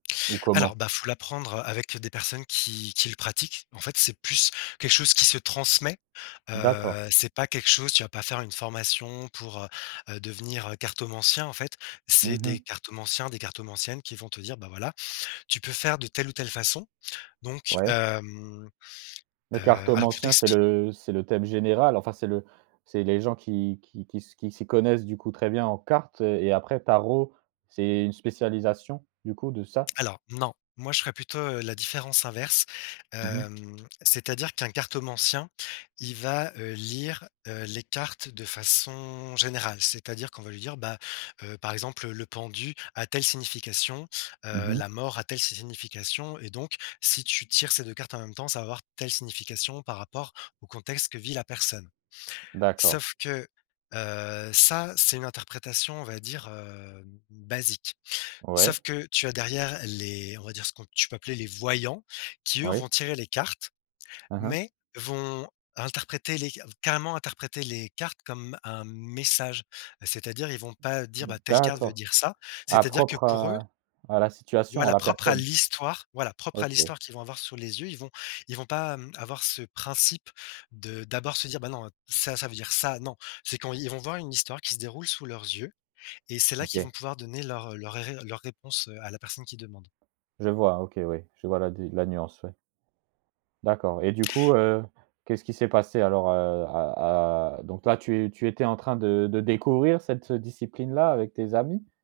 Ou Alors, comment? bah, il faut l'apprendre, heu, avec des personnes qui qui le pratiquent. En fait, c'est plus quelque chose qui se transmet. D'accord. Heu, c'est pas quelque chose tu vas pas faire une formation pour, heu, heu, devenir cartomancien en fait. C'est Mmh des mh. cartomanciens, des cartomanciennes, qui vont te dire: «Bah voilà, tu peux faire de telle ou telle façon». Donc Ouais. hem, Le heu, alors, pour cartomancien, c'est t'explique le c'est le thème général, enfin c'est le c'est les gens qui qui qui s qui s'y connaissent du coup très bien en cartes, heu et après tarot c'est c'est une spécialisation du coup de ça? Alors non, moi je ferais plutôt, heu, la différence inverse, Mmh mh. hem, c'est-à-dire qu'un cartomancien, il va, heu, lire, heu, les cartes de façon générale. C'est-à-dire qu'on va lui dire: «Bah, heu, par exemple le pendu a telle signification, Mmh heu, mh. la mort a telle signification et donc si tu tires ces 2 cartes en même temps, ça va avoir telle signification par rapport au contexte que vit la personne». D'accord. Sauf que, heu, ça, c'est une interprétation on va dire, heu, basique. Ouais. Sauf que tu as derrière les on va dire ce qu'on tu peux appeler les voyants qui eux, vont Oui. tirer les cartes, Hein hein. mais vont interpréter les ca carrément interpréter les cartes comme un message. Heu, c'est-à-dire, ils vont pas dire: «Bah, telle carte veut D'accord. dire ça», Ah, c'est-à-dire que propre pour eux à à la situation, à Voilà, la propre à personne? l'histoire, voilà propre à OK. l'histoire qu'ils vont avoir sous les yeux. Ils vont ils vont pas, hem, avoir ce principe de d'abord se dire: «Bah non ça, ça veut dire ça», non. C'est quand ils vont voir une histoire qui se déroule sous leurs yeux et c'est là qu'ils vont OK. pouvoir donner leur leur ré leurs réponses à la personne qui demande. Je vois, OK oui, je vois la di la nuance ouais. D'accord et du coup, heu, qu'est-ce qui s'est passé alors, heu, à à donc là, tu tu étais en train de de découvrir cette discipline-là avec tes amis?